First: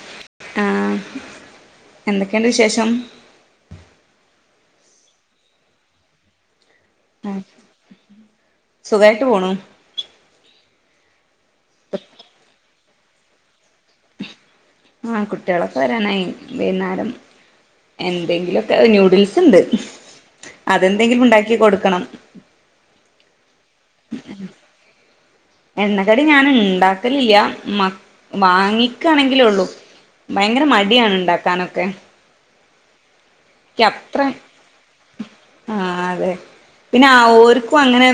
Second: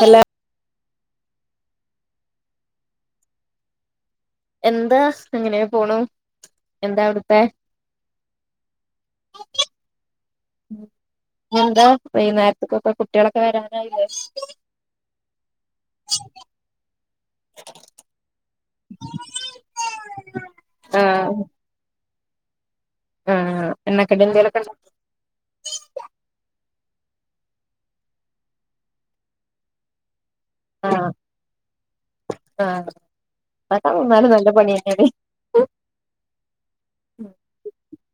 Hello. ആഹ് എന്തൊക്കെയിണ്ട് വിശേഷം? എന്താ അങ്ങനെ പോണു. എന്താ അവിടുത്തെ? ആഹ് സുഖായിട്ട് പോണു ഉം എന്താ വൈന്നേരത്ത്ക്കൊക്കെ കുട്ടികളൊക്കെ വരാനായില്ലേ? ആഹ് കുട്ടികളൊക്കെ വരാനായി വെയ്ന്നാരം. എന്തെങ്കിലു ഒക്കെ ന്യൂഡിൽസ് ഉണ്ട് അതെന്തെങ്കിലും ആഹ് ഉണ്ടാക്കി കൊടുക്കണം. ആഹ് എണ്ണകടി എന്തെലൊക്കെണ്ട എണ്ണക്കടി ഞാൻ ഉണ്ടാക്കലില്ല മ വാങ്ങിക്കയാണെങ്കിലെ ഒള്ളൂ. ഭയങ്കര ആഹ് മടിയാണ് ഇണ്ടാക്കാനൊക്കെ. ആഹ് ഇണ്ടാക്കാൻ അത്ര നിന്നാലും നല്ല പണിയെന്നാണ്. ആഹ് അതെ. പിന്നെ ആഹ് ഓർക്കും അങ്ങനെ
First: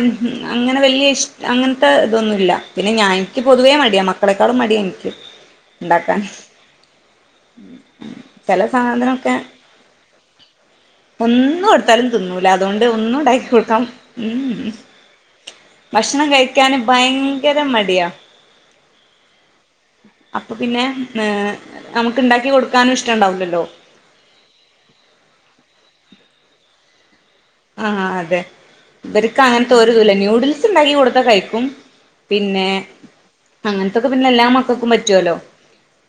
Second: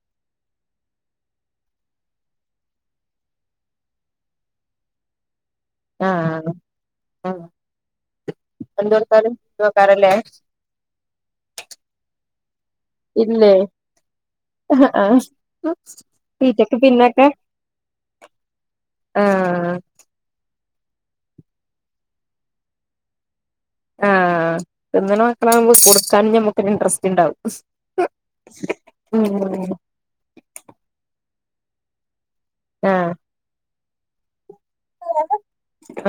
അങ്ങനെ വല്ല്യ ഇഷ്ട അങ്ങനത്തെ ഇതൊന്നുല്ല. പിന്നെ ഞാ എനിക്ക് പൊതുവേ മടിയാണ് മക്കളെക്കാളും മടിയ എനിക്ക്. ഇണ്ടാക്കാൻ ആഹ് ആഹ് ചെല സാധനൊക്കെ. നോക്കാറില്ലേ? ഒന്നു ലും തിന്നൂല അതുകൊണ്ട് ഒന്നും ഉണ്ടാക്കി ഇല്ലേ കൊടുക്കാം ഊം ഉം ആഹ് ഭക്ഷണം തീറ്റക്ക് കഴിക്കാന് പിന്നൊക്കെ ഭയങ്കര മടിയാ. ആഹ്. അപ്പ പിന്നെ നേ നമുക്ക് ണ്ടാക്കി കൊടുക്കാനും ഇഷ്ടം ഉണ്ടാവുല്ലല്ലോ. ആഹ് തിന്ന്ണ മക്കളാണെങ്കി കൊടുക്കാനും ഞമ്മക്കൊരു ഇന്ട്രസ്റ്റ് ഉണ്ടാവും. ആഹ് അതെ ഇവര്ക്ക് ഉം അങ്ങൻത്തെ ഒര് ല്ല നൂഡിൽസ്ണ്ടാക്കി കൊടുത്ത കഴിക്കും പിന്നേ. ആഹ് അങ്ങനത്തക്കെ പിന്നെ എല്ലാ മക്കൾക്കും പറ്റുവല്ലോ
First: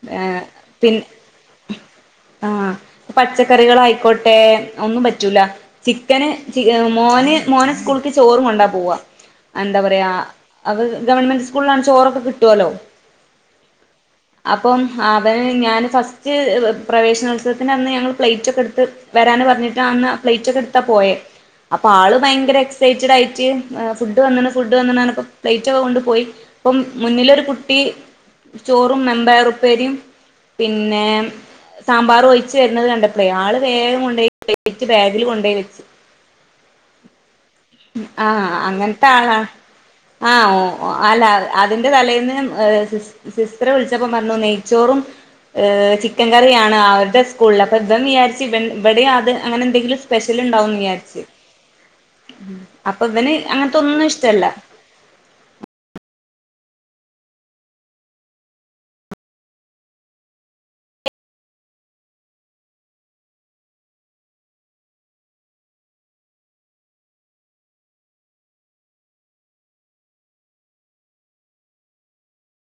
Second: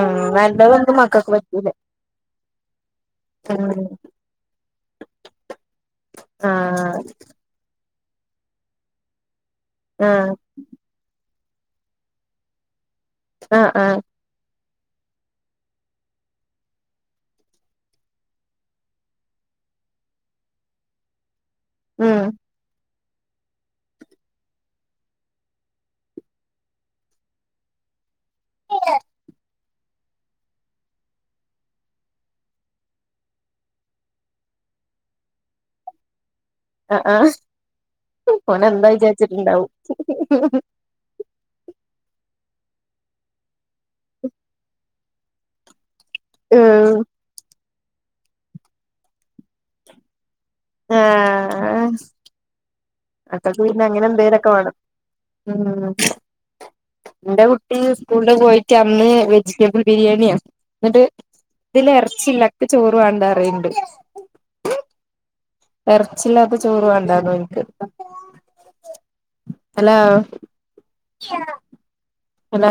ആഹ് ഏഹ് പി നല്ലതൊന്നും മക്കൾക്ക് പറ്റൂല ആഹ് പച്ചക്കറികൾ ആഹ് ആയിക്കോട്ടേ അഒന്നും പറ്റൂല. ക്കന് ച്ചി ആഹ് മോന് മോന് സ്കൂൾക്ക് ചോറും കൊണ്ടാ പോവാ അഎന്താ പറയാ. അത് ഗവൺമെന്റ് സ്കൂൾലാണ് ച്ചോറൊക്കെ കിട്ടോലോ. അഹ് ആഹ്. അപ്പം അവന് ഞാൻ ഫസ്റ്റ് പ്രവേശനോത്സവത്തിനെ അന്ന് ഞങ്ങൾ പ്ലേറ്റൊക്കെ എടുത്ത്. വരാന് പറഞ്ഞിട്ട് അന്ന് പ്ലേറ്റ് ഒക്കെ എടുത്താ പോയേ അപ്പൊ ആള് ഉം ഭയങ്കര എക്സൈറ്റ് ച്ച് ഡൈറ്റ് എഹ് ഫുഡ് വന്ന്ണ് ഫുഡ് വന്ന്ണ് ന്നർഞ്ഞപ്പം പ്ലെയ്റ്റൊക്കെ കൊണ്ട് പോയി. പ്പം മുന്നിലൊരു കുട്ടി ചോറൂം മമ്പയറു പ്പേരിം പിന്നേ. സാമ്പാറ് ഒയിച്ച് വെര്ന്നത് കണ്ടപ്പ്ളേ ആള് വേം കൊണ്ടോയി പ്ലെയ്റ്റ് ബാഗില് കൊണ്ടോയി വെ ച്ച്. അഹ് ആഹ്. ആഹ് ഓനെന്താ അങ്ങൻത്താളാ വിചാരിച്ചിട്ടുണ്ടാവും ആഹ് ഓ ഒഹ് അല്ല അതിന്റെ തലേന്ന് എഹ് സിസ് സിസ്റ്ററ് വിൾച്ചപ്പോ പറഞ്ഞു നെയ്ച്ചോറും ഏഹ് ചിക്കൻ കറിയാണ് അവരുടെ സ് സ്കൂൾള് അപ്പം ഇബൻ വിയാര്ച് ഇവൻ ഇബടെ അത് അങ്ങനെന്തെങ്കിലും സ്പെഷ്യല്ണ്ടാവുംന്ന് വിയാര്ച്. ആഹ് മക്കക്ക് അങ്ങനത്തെ പിന്നെ ഒന്നും ഇഷ്ടല്ല അങ്ങനെന്തേലൊക്കെ വാണം. ഉം ഇന്റെ കുട്ടി സ്കൂൾള് പോയിറ്റന്ന് വെജിറ്റബിൾ ബിരിയാണ്യാ. ന്നട്ട് ഇതില് എർച്ചില്ലാ ഇക്ക് ചോറ് വാണ്ടാറിണ്ട്. എറച്ചില്ലാത്ത ചോറ് വാണ്ടാന്നോൻക്ക്. ഹലോ. ഹലോ.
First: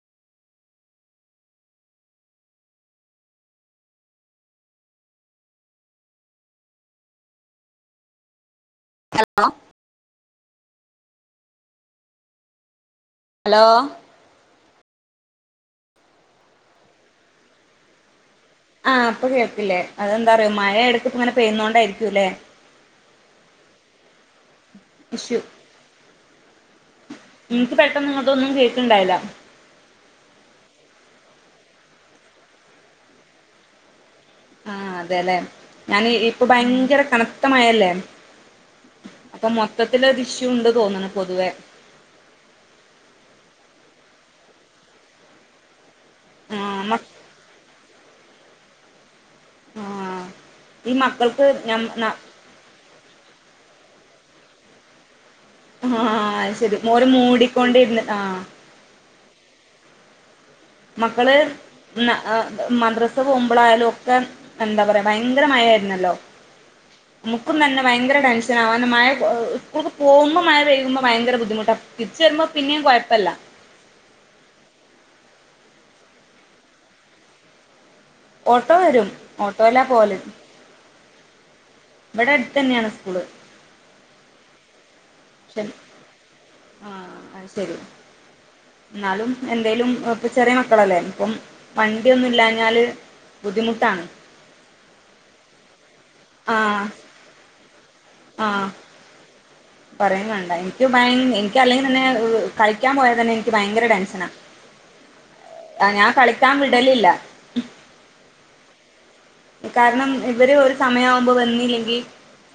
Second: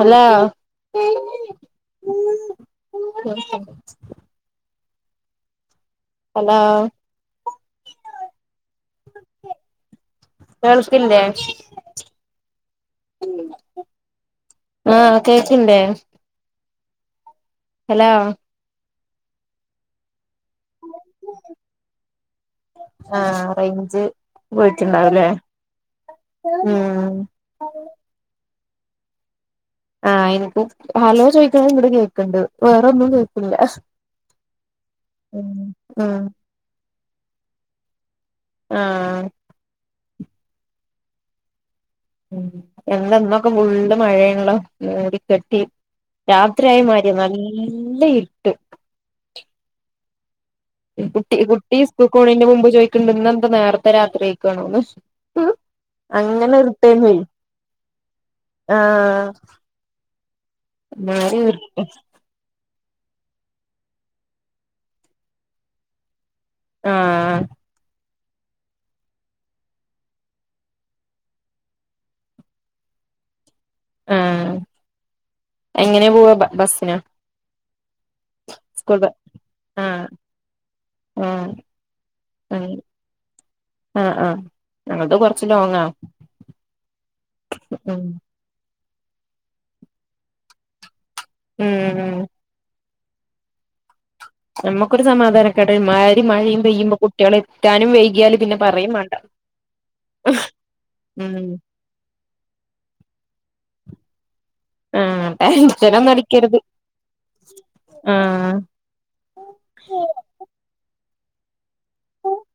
ഹലോ. [unintelligible] ഹലോ കേൾക്കില്ലേ? ഹലോ ആഹ് കേക്ക്ണ്ടേ. ഹലോ. ആഹ് ഇപ്പൊ കേൾക്ക്ല്ലേ അതെന്താറ്യോ മഴ എടക്ക്പ്പ ങ്ങനെ പെയ്യ്ന്നോണ്ടായിരിക്കു ല്ലേ. ആഹ് റെയ്ഞ്ച് പോയിട്ട്ണ്ടാവുലേ. ഇഷ്യൂ ഉം ഇൻക്ക് പെട്ടെന്ന് ഇങ്ങോട്ടൊന്നും കേക്ക്ണ്ടായില്ല. ആഹ് ഇൻക്കും ഹലോ ചോയ്ക്ക്ണത് ഇങ്ങട്ട് കേക്ക്ണ്ട്. വേറൊന്നും കേക്ക്ല്ല. ആഹ് അതെല്ലെ ഞാന് ഇ പ്പം ഭയങ്കര കനത്തമയല്ലേ ആഹ് അപ്പൊ മൊത്തത്തിലൊര് ഇഷ്യൂണ്ട് തോന്ന്ണ് പൊതുവേ. ഉം ഇന്ന് ഇന്നൊക്കെ ഫുള്ള് മഴേണല്ലോ മൂടിക്കെട്ടി. ആഹ് മ രാത്രിയായമാര്യാ നല്ല ഇ ആഹ്. ഈ എഹ് കുട്ടി മക്കൾക്ക് കുട്ടി ഞം ന സ്കൂകോണേന്റെ മുമ്പ് ചോയ്ക്ക്ണ്ട് ഇന്നെന്താ നേര്ത്തെ രാത്രിയായക്കണോന്ന്. ആഹ് അയ് ശെരി മോര് മൂടിക്കൊണ്ടിര്ന്ന് ആഹ്. ആഹ്. മക്കള് ഒരുമാതിരി ഇർ ന്ന അഹ് മദ്രസ് പോവുമ്പളായാലും ഒക്കെ എന്താ പറയാ ഭയങ്കര മഴായിരുന്നല്ലോ. ആഹ് അമ്മുക്കും തന്നെ ഭയങ്കര ടെൻഷ് ഷനാ ഒന്ന് മഴ എഹ് സ്കൂക്ക് പോവുമ്പോ മഴ പെയ്യുമ്പോ ഭയങ്കര ബുദ്ധിമുട്ട തിരിച്ച വെര്മ്പോ പിന്നെം കൊഴപ്പല്ല. ആഹ് എങ്ങനെ പോവാ ബ ബസ്സിനോ? ഓട്ടോ സ്കൂൾ വരും ബ ഓട്ടോലാ ആഹ് പോവല്. ആഹ് ഇവട അങ്ങനെ ട്തെന്നെണ് സ്കൂള്. ആഹ് ആഹ് ഞങ്ങൾത് കൊർച്ച് പക്ഷെ ലോങ്ങ. ആഹ് അത് ശരി എന്നാലും എന്തേലും ഇപ്പ ചെറിയ മക്കളല്ലേ അപ്പം ഉം വണ്ടിയൊന്നും ഇല്ലാഞ്ഞാല് ബുദ്ധിമുട്ടാണ് നമ്മുക്കൊരു സമാധാന കേട് ഇമാരി മഴയും ആഹ് പെയ്യുമ്പോ കുട്ടിയാളെ എത്താനും വെയ കിയാല് പിന്നെ ആഹ് പറയും വേണ്ട പറയും വാണ്ട എൻക്ക് ഭ ഉം എനിക്ക് അല്ലെങ്കിൽ തന്നെ കളിക്കാൻ പോയ തന്നെ എനിക്ക് ഭയങ്കര ടെൻഷന ആഹ് ടെൻഷനൊന്നും അടിക്കരുത് വിടലില്ല ആഹ് കാരണം ഇവര് ഒരു സമയ ആവുമ്പൊ വന്നില്ലെങ്കിൽ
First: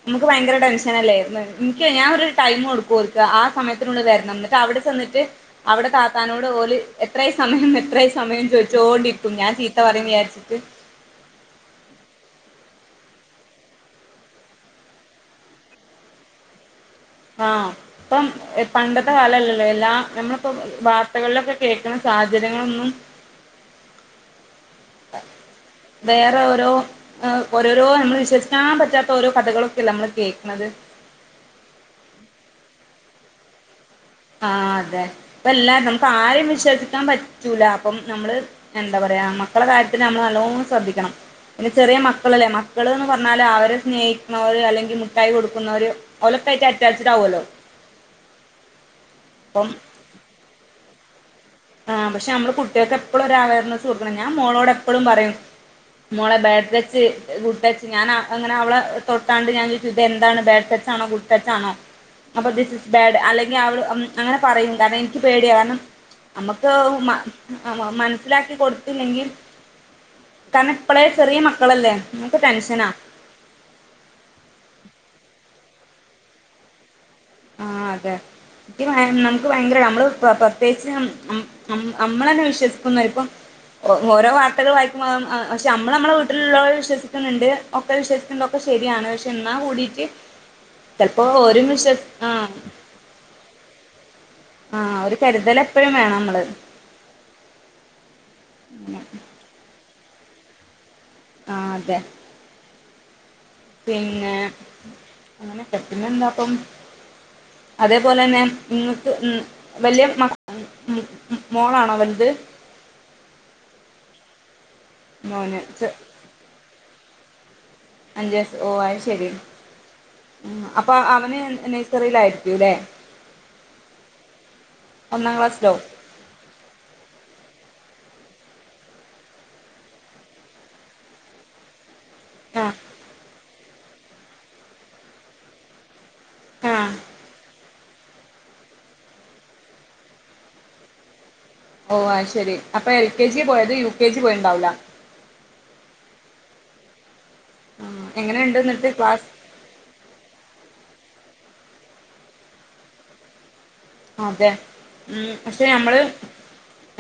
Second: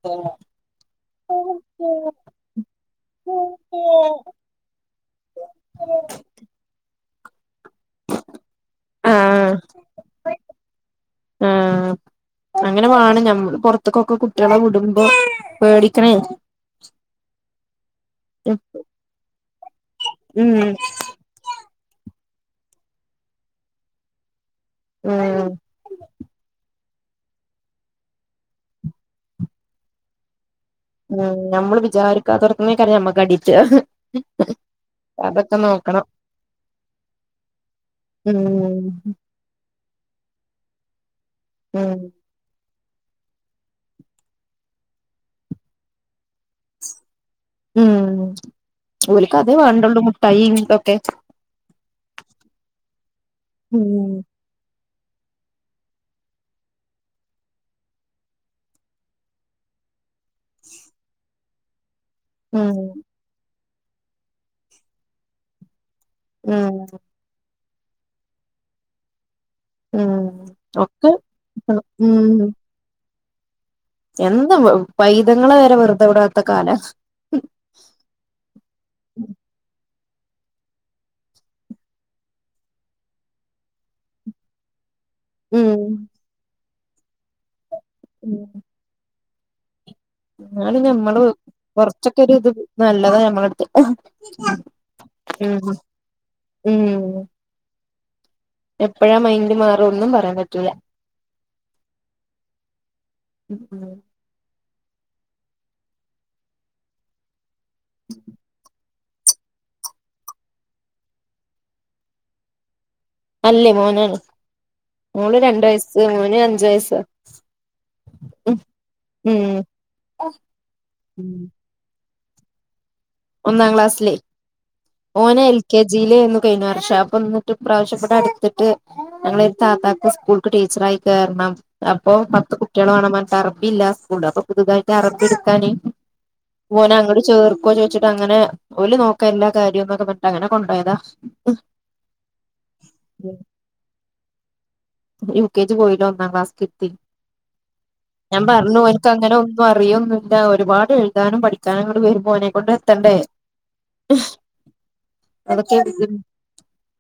നമുക്ക് ഭയങ്കര ടെൻഷൻ ങ്ങനെ അല്ലായിരുന്നു ഇൻക്ക് ഞാൻ ഒരു ടൈം കൊടുക്കും ഓൽക്ക് ആ സമയത്തിനുള്ള്ല് വര്ണം ന്ന് എന്നിട്ട് അവിടെ ചെന്നിട്ട് അവിടെ താത്താനോട് ഓല് എത്രായി സമയം എത്രയി സമയം ചോയ്ച്ചോണ്ടിരിക്കും ഞാൻ ആഹ് ചീത്ത പറയും വിചാര്ച്ച്ട്ട് ആഹ് അങ്ങനെ വേണം ഞമ്മള് പൊർത്ത്ക്കൊക്കെ കുട്ടിയാളെ വിടുമ്പോ പേടിക്കണേ ആഹ് ഇപ്പം ഉം പണ്ടത്തെ കാലല്ലല്ലോ എല്ലാം നമ്മളിപ്പോ ഉം [unintelligible] [unintelligible] ളിലൊക്കെ കേക്ക്ണ സാഹചര്യങ്ങളൊന്നും ആഹ് വേറെ ഓരോ ഓരോരോ നമ്മൾ വിശ്വസിക്കാൻ പറ്റാത്ത ഓരോ കഥകളൊക്കെല്ല നമ്മൾ കേക്ക്ണത് ഉം ഞമ്മള് വിചാരിക്കാത്തോട്ത്ത്ന്നേകാരം നമ്മക്ക് അടിട്ടാ ആഹ് അതെ ഇപ്പൊ എല്ലാ നമുക്ക് ആരിം വിശ്വസിക്കാൻ പറ്റൂല അപ്പം നമ്മള് ഉം എന്താ പറയാ മ ക്കള കാര്യത്തിൽ നമ്മൾ നല്ലോണം ശ്രദ്ധിക്കണം പിന്നെ ചെറിയ ഉം മക്കളല്ലേ മ ക്കൾന്ന് പർഞ്ഞാല് അവരെ സ്നേഹിക്കുന്നവര് അല്ലെങ്കിൽ മുട്ടായി കൊടുക്കുന്നവര് ഒലൊക്കായിട്ട് അറ്റാച്ചഡ് ആകുവല്ലോ ഉം ഓൽക്ക് അതേ വേണ്ടുള്ളൂ മുട്ടായിം ഇതൊക്കെ ആ പക്ഷെ നമ്മള് കുട്ടിയാൾക്കപ്പളും ഒരു അവറിനസ് ഉം കൊടുക്കണം ഞാന് മോളോട് എപ്പളും പറയും മോളെ ബാഡ് ടച്ച് ഗുഡ് ടച്ച് ഞാൻ അങ്ങനെ അവളെ തൊട്ടാണ്ട് ഞാൻ ഇത് എന്താണ് ബാഡ് ടച്ച് ആണോ ഗുഡ് ടച്ച് ആണോ അപ്പൊ ഇത് ഉം ബാഡ് അല്ലെ [unintelligible] അങ്ങനെ പറയും കാരണം എനിക്ക് പേടിയാണ് കാരണം നമ്മക്ക് ഉം മ മൻസ്സിലാക്കി കൊടുത്തില്ലെങ്കിൽ ഉം കാരണം ഇപ്പളെ ഒക്കെ ചെറിയ കിട്ടണം മക്കളല്ലേ ഉം നമ്മക്ക് ടെൻഷനാ എന്താ പൈതങ്ങളെ വരെ വെർതെ വിടാത്ത കാല ആഹ് അതെ ഇ നമുക്ക് ഭയങ്കര നമ്മള് പ്രത്യേകിച്ച് നമ്മള തന്നെ വിശ്വസിക്കുന്ന ഇപ്പം ഓരോ വാർത്തകൾ വായി [unintelligible] പക്ഷെ ഉം നമ്മള് നമ്മളെ വീട്ടിലുള്ളവരെ വിശ്വസിക്കുന്നുണ്ട് ഒക്കെ വിശ്വസിക്കുന്നുണ്ട് ഒക്കെ ശ രിയാണ് പക്ഷെ എന്നാ കൂടിയിട്ട് എന്നാലും ഞമ്മള് ചിലപ്പോ ഓരും വിശ്വസി കൊർച്ചൊക്കെ ഒരു ആഹ് ഇത് നല്ലതാ ഞമ്മള അടുത്ത് ആഹ് ഒരു കരുതൽ എപ്പഴും വേണം നമ്മള് ഉം എപ്പഴാ മൈൻഡ് മാറ ഒന്നും പറയാൻ പറ്റൂല ആഹ് അതെ ഉം പിന്നെ അങ്ങനെ പിന്നെ എന്താപ്പം അതേപോലെ തന്നെ നിങ്ങൾക്ക് ഉം വലിയ മ മോളാണോ വൽത് അല്ലേ മോനാണ് മോള് മോന് രണ്ട് വയസ്സ് മോന് അഞ്ചു വയസ് അഞ്ചു വയസു ഓഹ് ആയ് ശരി അപ്പൊ അവന് നെയ് സെറിയിലായ്ര്ക്കൂ ലെ ഒന്നാം ക്ലാസ്സ്ലേ ഒന്നാം ഓന് എൽ ക്ലാസ്സിലോ കെ ജി ലേന്നു കഴിഞ്ഞ വർഷം അപ്പ ഇന്ന്ട്ട് ഇപ്രാവശ്യം ഇവടട്ത്ത്ട്ട് ഞങ്ങളൊരു താത്താക്ക് സ്കൂൾക്ക് ടീച്ചറായി കേറണം അപ്പൊ പത്ത് ആഹ് കുട്ടായാളെ വേണം പർഞ്ഞ്ട്ട് അർബി ഇല്ല ആ സ്കൂൾള് അപ്പൊ പുതുതായിട്ട് അറബി ഇട്ക്കാന് ആഹ് ഓനെ അങ്ങട്ട് ചേർക്കോ, ചോയ്ച്ച്. അങ്ങനെ ഓല് നോക്ക എല്ലാ കാര്യൊന്നൊക്കെ പർഞ്ഞ്ട്ട് അങ്ങനെ കൊണ്ടോയതാ. ഓ, അത് ശരി അപ്പൊ എൽ കെ ജി, പോയത്. യു കെ ജി, പോയിണ്ടാവൂല. യൂ ക്കെ ജി, പോയീല. ഒന്നാ ക്ലാസ്ക്ക് ഇര്ത്തി. ആഹ് ഞാൻ എങ്ങനെയുണ്ട് പർഞ്ഞു. എന്നിട്ട് ഓൻക്ക് ക്ലാസ് അങ്ങനെ ഒന്നും അറിയൊന്നു അറിയോന്നുല്ല, ഒരുപാട് എഴുതാനും പഠിക്കാനും ഇങ്ങട്ട് വെര്മ്പോ ഓനെകൊണ്ട് എത്തണ്ടേ. അതെ, ഉം. പക്ഷെ അതൊക്കെ നമ്മള്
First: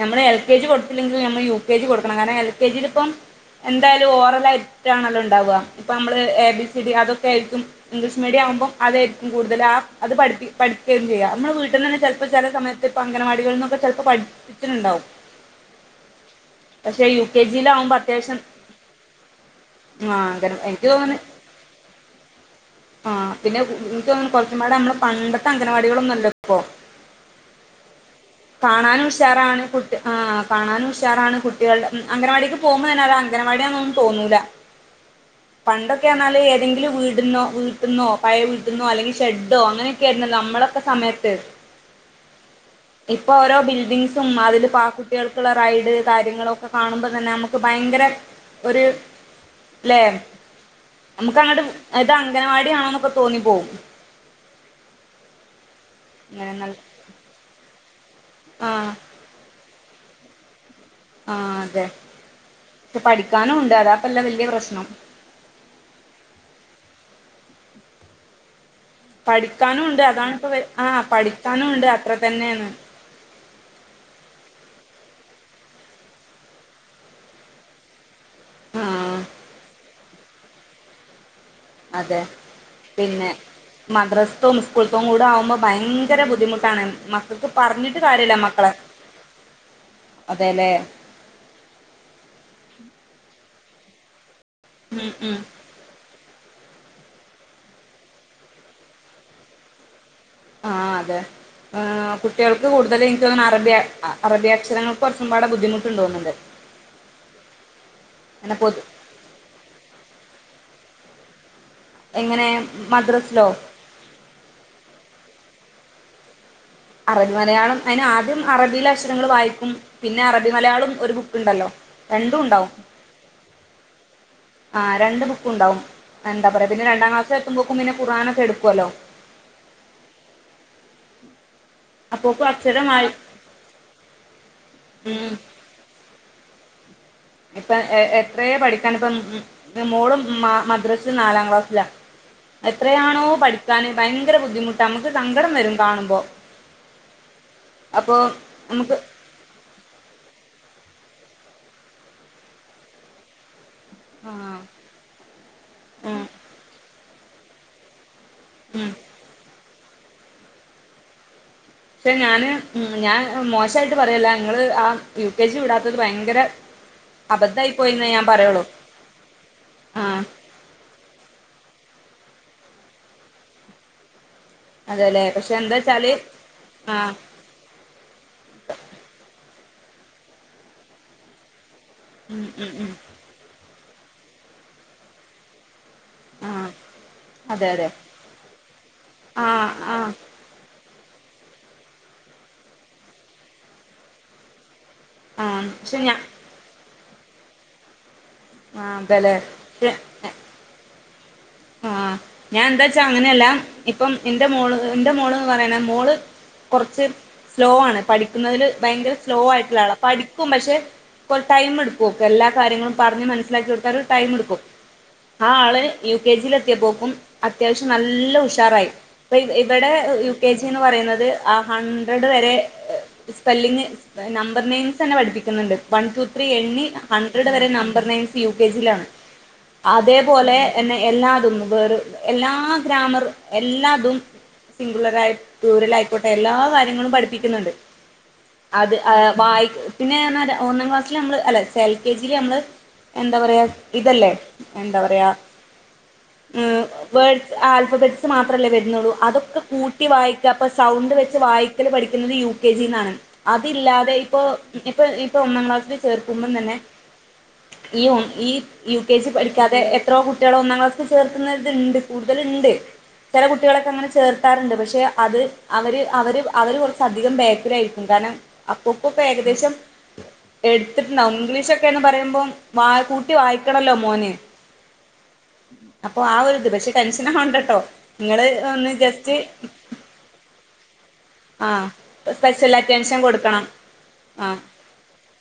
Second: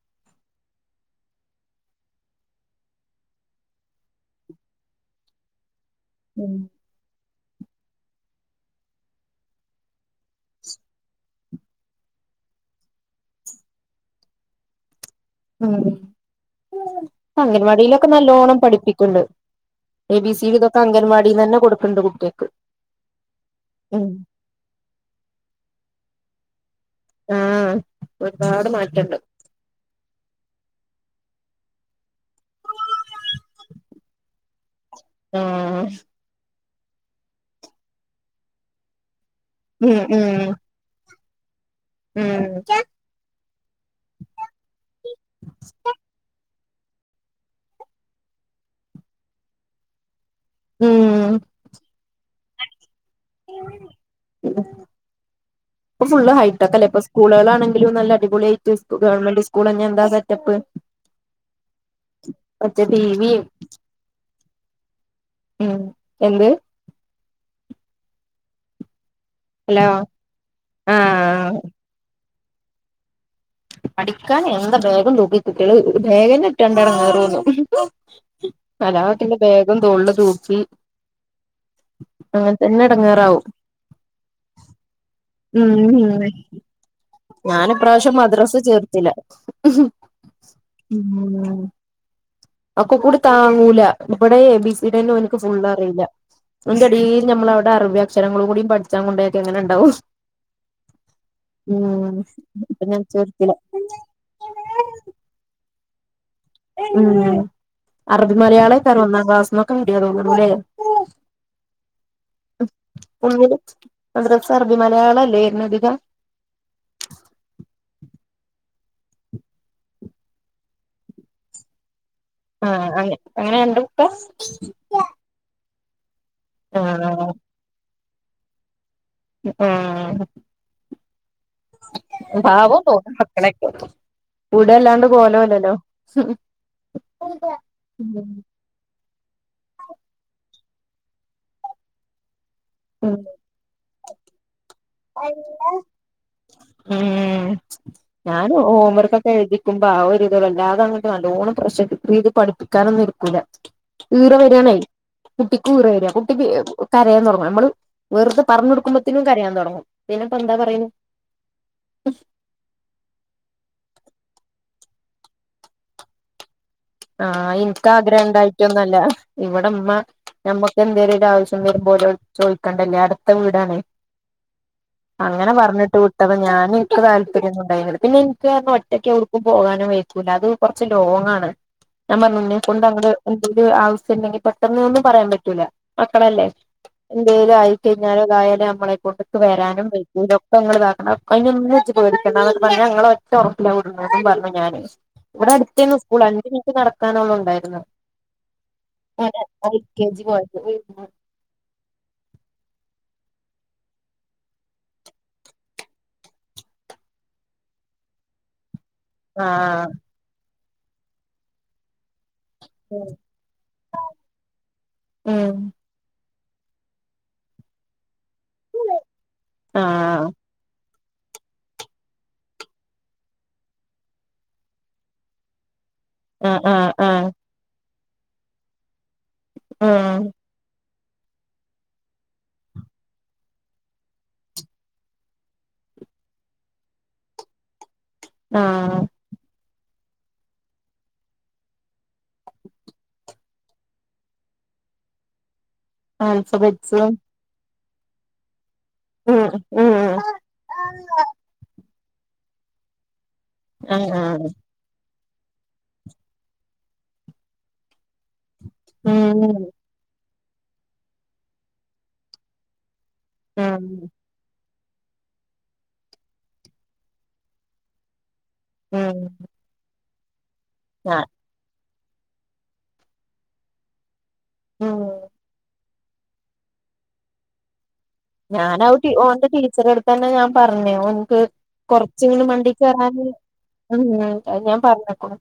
നമ്മൾ എൽ കെ ജി, കൊട്ത്തില്ലെങ്കിലും നമ്മൾ യു കെ ജി, കൊട്ക്കണം. കാരണം എൽ കെ ജില് ഇപ്പം എന്തായാലും ഓറലിയിട്ടാണല്ലോ ഇണ്ടാവാ. ഇപ്പൊ നമ്മൾ എ ഉം ബിസി ഡി അതും അതായിരിക്കും ഇംഗ്ലീഷ് മീഡിയം ആവ്മ്പോ അതായിരിക്കും കൂട്തല്. ആ, അത് പഠ്പ്പി പഠിക്കേം ചെയ്യാ. നമ്മളെ വീട്ട് വിട്ട് ന്നന്നെ ചെൽപ്പോ, ചെല സമയത്ത് ഇപ്പ അംഗനവാടികൾന്നൊക്കെ, ചെലപ്പോ പഠ്പ്പിക്ക്ണ് ണ്ടാവും. ഉം. കെ ജിയിലാകുമ്പോ അങ്കൻവാടിയിലൊക്കെ അത്യാവശ്യം നല്ലോണം പഠിപ്പിക്ക്ണ്ട്. ആ എ ബി സി അങ്കന ടി, ഇതൊക്കെ എനിക്ക് അങ്കൽ തോന്ന്ണ് വാടീന്നന്നെ കൊട്ക്ക്ണ്ട് കുട്ട്യാക്ക്. ആ, പിന്നെ ഇൻക്കോന്ന്ണ് കൊർച്ചുമ്പാടെ നമ്മളെ പണ്ടത്തെ അംഗല വാടികളൊന്നും അല്ല ഇപ്പൊ. ആഹ് ഒരുപാട് കാണാനും മാറ്റണ്ട് ഉഷാറാണ് കുട്ട് ആ, കാണാനും ഉഷാറാണ്. കുട്ട്യാൾടെ അംഗല വാടീക്ക് പോകുമ്പോ, തന്നെ അംഗൻവാടിയാന്നൊന്നും തോന്നൂല. [inaudible] ആഹ് പണ്ടൊക്കെർഞ്ഞാല് ഏതെങ്കിലും വീട്ന്നോ, വീട്ട്ന്നോ പഴേ വീട്ട്ന്നോ, അല്ലങ്കി ഷെഡോ ഉം അങ്ങനൊക്കെ ആയിര്ന്നല്ലോ. ഉം നമ്മളൊക്കെ സമയത്ത്. ഉം. ഇപ്പൊ ഓരോ ബിൽഡിങ്സും, അതില് പാർക്ക്, കുട്ട്യാൾക്ക്ള്ള റൈഡ് കാര്യങ്ങള് ഒക്കെ കാണുമ്പോ തന്നെ നമക്ക് ഭയങ്കര ഒര്, ലേ. ഉം നമുക്ക് അങ്ങട്ട് ഇത് അംഗനവാടിയാണോ? എന്നൊക്കെ തോന്നിപ്പോവും. ഉം. ഇപ്പൊ ഫുള്ള് അങ്ങനെ നല്ല ഹൈട്ടെക്കല്ലേ. ഇപ്പൊ സ്കൂളുകളാണെങ്കിലും നല്ല അടിപൊളിയ്യിട്ട് ആഹ് ഗവൺമെന്റ് സ്കൂളെന്നെ എന്താ സെറ്റപ്പ്. ആ, അതെ. മറ്റേ ഇപ്പൊ ടി വിയും പഠിക്കാനൂണ്ട് അതാപ്പല്ലേ വല്യ പ്രശ്നം. ഉം. എന്ത്? ഹലോ പഠിക്കാനൂണ്ട്, അതാണിപ്പം വെ ആ, ആഹ് പഠിക്കാനൂണ്ട് അത്ര തന്നേന്ന്. പഠിക്കാൻ എന്താ ബേഗും തൂക്കിട്ട്, കുട്ട്യള് ബേഗന്നെ ഇട്ടേ കണ്ട എടങ്ങേറോന്നും. ആഹ് അലക്കിന്റെയ് ബാഗും തോളിൽ തൂക്കി. അതെ. അങ്ങൻത്തെന്നെ എടങ്ങേറാവും. മദ്രസ്ത്തോം, സ്കൂൾത്തോകൂടെ ആവുമ്പോ ഭയങ്കര ഉം ബുദ്ധിമുട്ടാണ് മക്കക്ക് പർഞ്ഞ്ട്ട് കാര്യല്ല മക്ക ചേർത്തില. ഉം. ഒകോ കൂടി താങ്ങൂല. ഇവടെ എ ബി സി ടി, ഉം ന്നെ ഓൻക്ക് ഉം ഫുള്ളറീല. അയി ൻ്റെടില് നമ്മള് അവ്ടെ അറബി അക്ഷരങ്ങളും കൂടി പഠ്ച്ചാ കൊണ്ടയാക്ക്യാ എങ്ങനെണ്ടാവും. ആ, അതെ കുട്ട്യാൾക്ക് അപ്പൊ ഞാൻ കൂടുതല് ഇൻക്ക്തോന്ന്ണ് ചേർത്തില്ല അറബി അ അറബി അക്ഷരങ്ങൾക്ക് കൊർച്ചുമ്പാടെ ബുദ്ധിമുട്ട്ണ്ട് തോന്ന്ണ്ട്. ഉം. അറബി പൊതു മലയാളേക്കാരം ഒന്നാം ക്ലാസ്ന്നൊക്കെ വെരാ തോന്ന്ണ്ല്ലേ. എങ്ങനെ മദ്രസ് ലോ? മദ്രസ് അറബി മലയാളല്ലേ, വെര്ന്നത് അധികം. അറബി മലയാളം, ഐന് ആദ്യം അറബിയില് അക്ഷരങ്ങള് വായിക്കും. പിന്നെ അറബി മലയാളം ഒരു ബുക്ക്ണ്ടല്ലോ രണ്ടൂണ്ടാവും. ആഹ് അങ്ങ അങ്ങനെ കണ്ട് ബുക്കാ ആ, രണ്ടു ബുക്കും ഉണ്ടാവും. എന്താ പറയാ, പിന്നെ രണ്ടാം ക്ല്സ് ആഹ് ല് എത്ത്മ്പോക്കും പിന്നെ ഖുർആനൊക്കെ എടുക്കല്ലോ. ആ. അപ്പോക്കും പാവം അക്ഷരമായി തോന്നും മക്കളൊക്കെ കൂടല്ലാണ്ട് ഉം കോലോല്ലല്ലോ ഇപ്പൊ ഉം എത്രയേ പഠിക്കാൻ ഇപ്പ മോളും മ മദ്രസ നാലാം ക്ലാസ്സിലാ. എത്രയാണോ പഠിക്കാന് ഭയങ്കര ബുദ്ധിമു ഉം അപ്പൊ ഞാന ഹോം നമുക്ക് വർക്ക ഴതികുമ്പോ ആ ഒരുരിത വല്ലാതെങ്ങട്ട് നല്ലോണം പ്രശറയ്ത് പഠിപ്പിക്കാനൊന്നും എടുക്കൂല. ഈറ ആ വെരാണെ കുട്ടിക്കു ഈറ വെര ഉം കുട്ടിക്ക് കരയാൻ തുടങ്ങ നമ്മള് വെറുതെ ഉം പറഞടുക്കുമ്പോതിനും കരയാൻ തൊടങ്ങും പിന്നെപ്പന്താ പറയ പക്ഷെ ഞാന് ഞാൻ മോശയിട്ട് പറയല്ല ങ്ങള് ആ യു കെ ജി വിടാത്തത് ഭയങ്കര ആഹ് അബദ്ധായി ഇൻക്ക് പോയിന്നേ ഞാൻ ആഗ്രഹം പറയുള്ളൂ ഇണ്ടായിട്ടൊന്നല്ല ഇവിടെ മ്മ ആഹ് ഞമ്മക്കന്തേലും ഒരാവശ്യം വരുംപോലോട് ചോദിക്കണ്ടല്ലേ അടുത്ത വീടാണ്. അതെല്ലെ അങ്ങനെ പക്ഷെ പറഞ്ഞിട്ട് എന്താച്ചാല് വിട്ടത ഞാന് ൻക്ക് ആഹ് താൽ ര്യന്നുണ്ടായില്ല പിന്നെനിക്കരണം ഒറ്റക് ഔടുക്കും പോകാനും വേയ്ക്കുല അത് കുറച്ച് ലോങണ്. ഞാൻ പറഞ്ഞു ഉം ന്നെ ഉം കൊണ്ട് ഉം അങ്ങട് എന്തേലും ആവശ്യം ണ്ടെങ്കി പെട്ടെന്ന് ഒന്നും പറയാൻ പറ്റൂല്ല. മക്കളല്ലേ ആഹ് എന്തെലും അതെ അതെ ആയിക്കഴിഞ്ഞാലും തായാലും നമ്മളെ കൊണ്ട് ആഹ് വരാനും ആഹ് വൈക്കുല. ഇപ്പങ്ങള് ഇതാക്കണം അയ്നൊന്ന് ജ്ജ് പെടിക്കണ്ടാന്നൊക്കെ പറഞ്ഞാ ങ്ങളെ ഒറ്റ ഒറപ്പില വിടുന്നതും പറഞ്ഞു ഞാന്. ഇവടെ ആഹ് അടുത്തന്നെ പക്ഷെ ഞാ സ്കൂൾ അഞ്ചുമിനിറ്റ് നടക്കാനോള്ളൂണ്ടായിര്ന്നെ ആഹ് അതെല്ലേ [unintelligible] കേ ജി പക്ഷെ [unintelligible] ആഹ് ഞാൻന്താച്ചാ അങ്ങനെല്ലാ ഇപ്പം എന്റെ മോള് എന്റെ മോള്ന്ന് പറയണ മോള് കൊർച്ച് സ്ലോ ആണ് പഠിക്കുന്നതില് ഭയങ്കര സ്ലോ ആയിട്ടുള്ള ആഹ് ആളാ പഠിക്കും പക്ഷെ കൊർ ടൈം എടു ക്കു പെല്ലാ കാര്യങ്ങളും പറഞ്ഞ് മനസ്സിലാക്കി കൊടുക്കാ ഒരു ടൈമ് എടുക്കും ആ ഉം ആള് യു കെ ജി ലെത്തിയപോക്കും അത്യാവശ്യം നല്ല ഉഷാറായി ഇപ്പ ഇബടെ ആഹ് യു കെ ജിന്ന് പറയുന്നത് ആ ഹൺഡ്രഡ് വരെ സ്പെല്ലിങ് നമ്പർ നെയിംസന്നെ പഠിപ്പിക്കുന്നുണ്ട്. വൺ ടു ത്രീ ആഹ് എണ്ണി ആഹ് ആഹ് ഹണ്ട്രഡ് വരെ നമ്പർ നയൻസ് യു കെ ജിയിലാ ആഹ് അതേപോലെ എന്നെ എല്ലാതും വേറെ എല്ലാ ഗ്രാമർ എല്ലാതും. സിംഗുലർ ആയി പ്ലൂരലയിക്കോട്ടെ എല്ലാ കാര്യങ്ങളും പഠിപ്പിക്കുന്നുണ്ട്. അത് ആഹ് ഏഹ് വായി പിന്നെ ർഞാ ഒന്നാം ക്ലാസ്സിലമ്മള് അല്ല എൽ കെ ജില് അമ്മള് എന്താ പറയാ ഇതല്ലേ എന്താ പറയാ? ആൽഫബേറ്റ്സും വേർഡ്സ് ആൽഫബറ്റ്സ് മാത്രല്ലേ വരുന്നുള്ളൂ ഉം അതൊക്കെ കൂ ഉം ട്ടി വായിക്കപ്പൊ സൗണ്ട് വെച്ച് വായിക്കല് പഠിക്കുന്നത് യു കെ ജിന്നാണ് ആഹ് അതില്ലാതെ ഇപ്പൊ ആഹ് ഇപ്പൊ ഇപ്പൊ ഒന്നാം ക്ലാസ്സിൽ ചേർക്കുമ്പം തന്നെ ഈ ഒ ഈ യു കെ ജി ഉം പഠിക്കാതെ എത്രയോ കുട്ടികള ഒന്നാം ക്ലാസ്സിൽ ചേർക്കുന്നത്ണ്ട് കൂടുതലുണ്ട്. ചെല ഉം കുട്ടികളെക്കെ അങ്ങനെ ചേർ കാറുണ്ട് പക്ഷെ അത് അവര് അവര് അവര് കുറച്ചധികം ബേക്കിലായിരിക്കും കാരണം അപ്പൊപ്പൊ ഇപ്പ ഉം ഏകദേശം ആ എടുത്തിട്ടുണ്ടാവും ഇംഗ്ലീഷൊക്കെന്ന് പറയുമ്പോ വ കൂട്ടി വായിക്കണല്ലോ മോൻ. ഉം അപ്പൊ ആ ഒരു ഇത് പക്ഷെ ടെൻഷനാവണ്ടട്ടോ. ഞാന് അവ് ടി ഓന്റെ ടീച്ചറടുത്തന്നെ ഞാൻ പറഞ് ഓൻക്ക് ആഹ് കൊറച്ചങ്ങനെ സ്പെഷ്യൽ അറ്റൻഷൻ മണ്ടിക്കേറാന് കൊടുക്കണം [unintelligible] ആഹ് അയ്ഞാൻ പറഞ്ക്കുണ്.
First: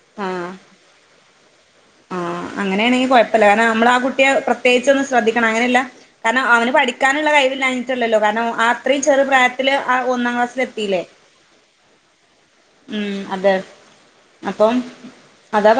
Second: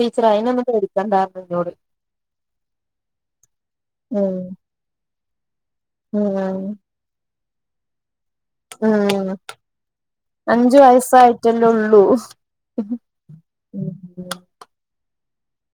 ടീച്ചർ ആഹ് അയിനൊന്നും പേടിക്കണ്ടാറഞ്ഞന്നോട്. ആഹ് അങ്ങനെണെങ്കി കുഴപ്പല്ല കാരണം അമ്മൾ ആ കുട്ടിയെ ഉം പ്രത്യേകിചൊന്നും ശ്രദ്ധിക്കണം അങ്ങനെയല്ല കാരണം അവന് ഉം പഠി ക്കാനുള്ള ധൈര്യം ഇല്ലാഞ്ഞിട്ടല്ലല്ലോ കാരണം അത്രയും ചെറു ഉം പ്രായത്തില് ആ ഒന്നാം ക്ലാസ്സൽ അഞ്ചു എത്തില്ലേ. വയസ്സായിട്ടല്ലേ ഉള്ളൂ ഉം അതെ ഉം അപ്പം അതാ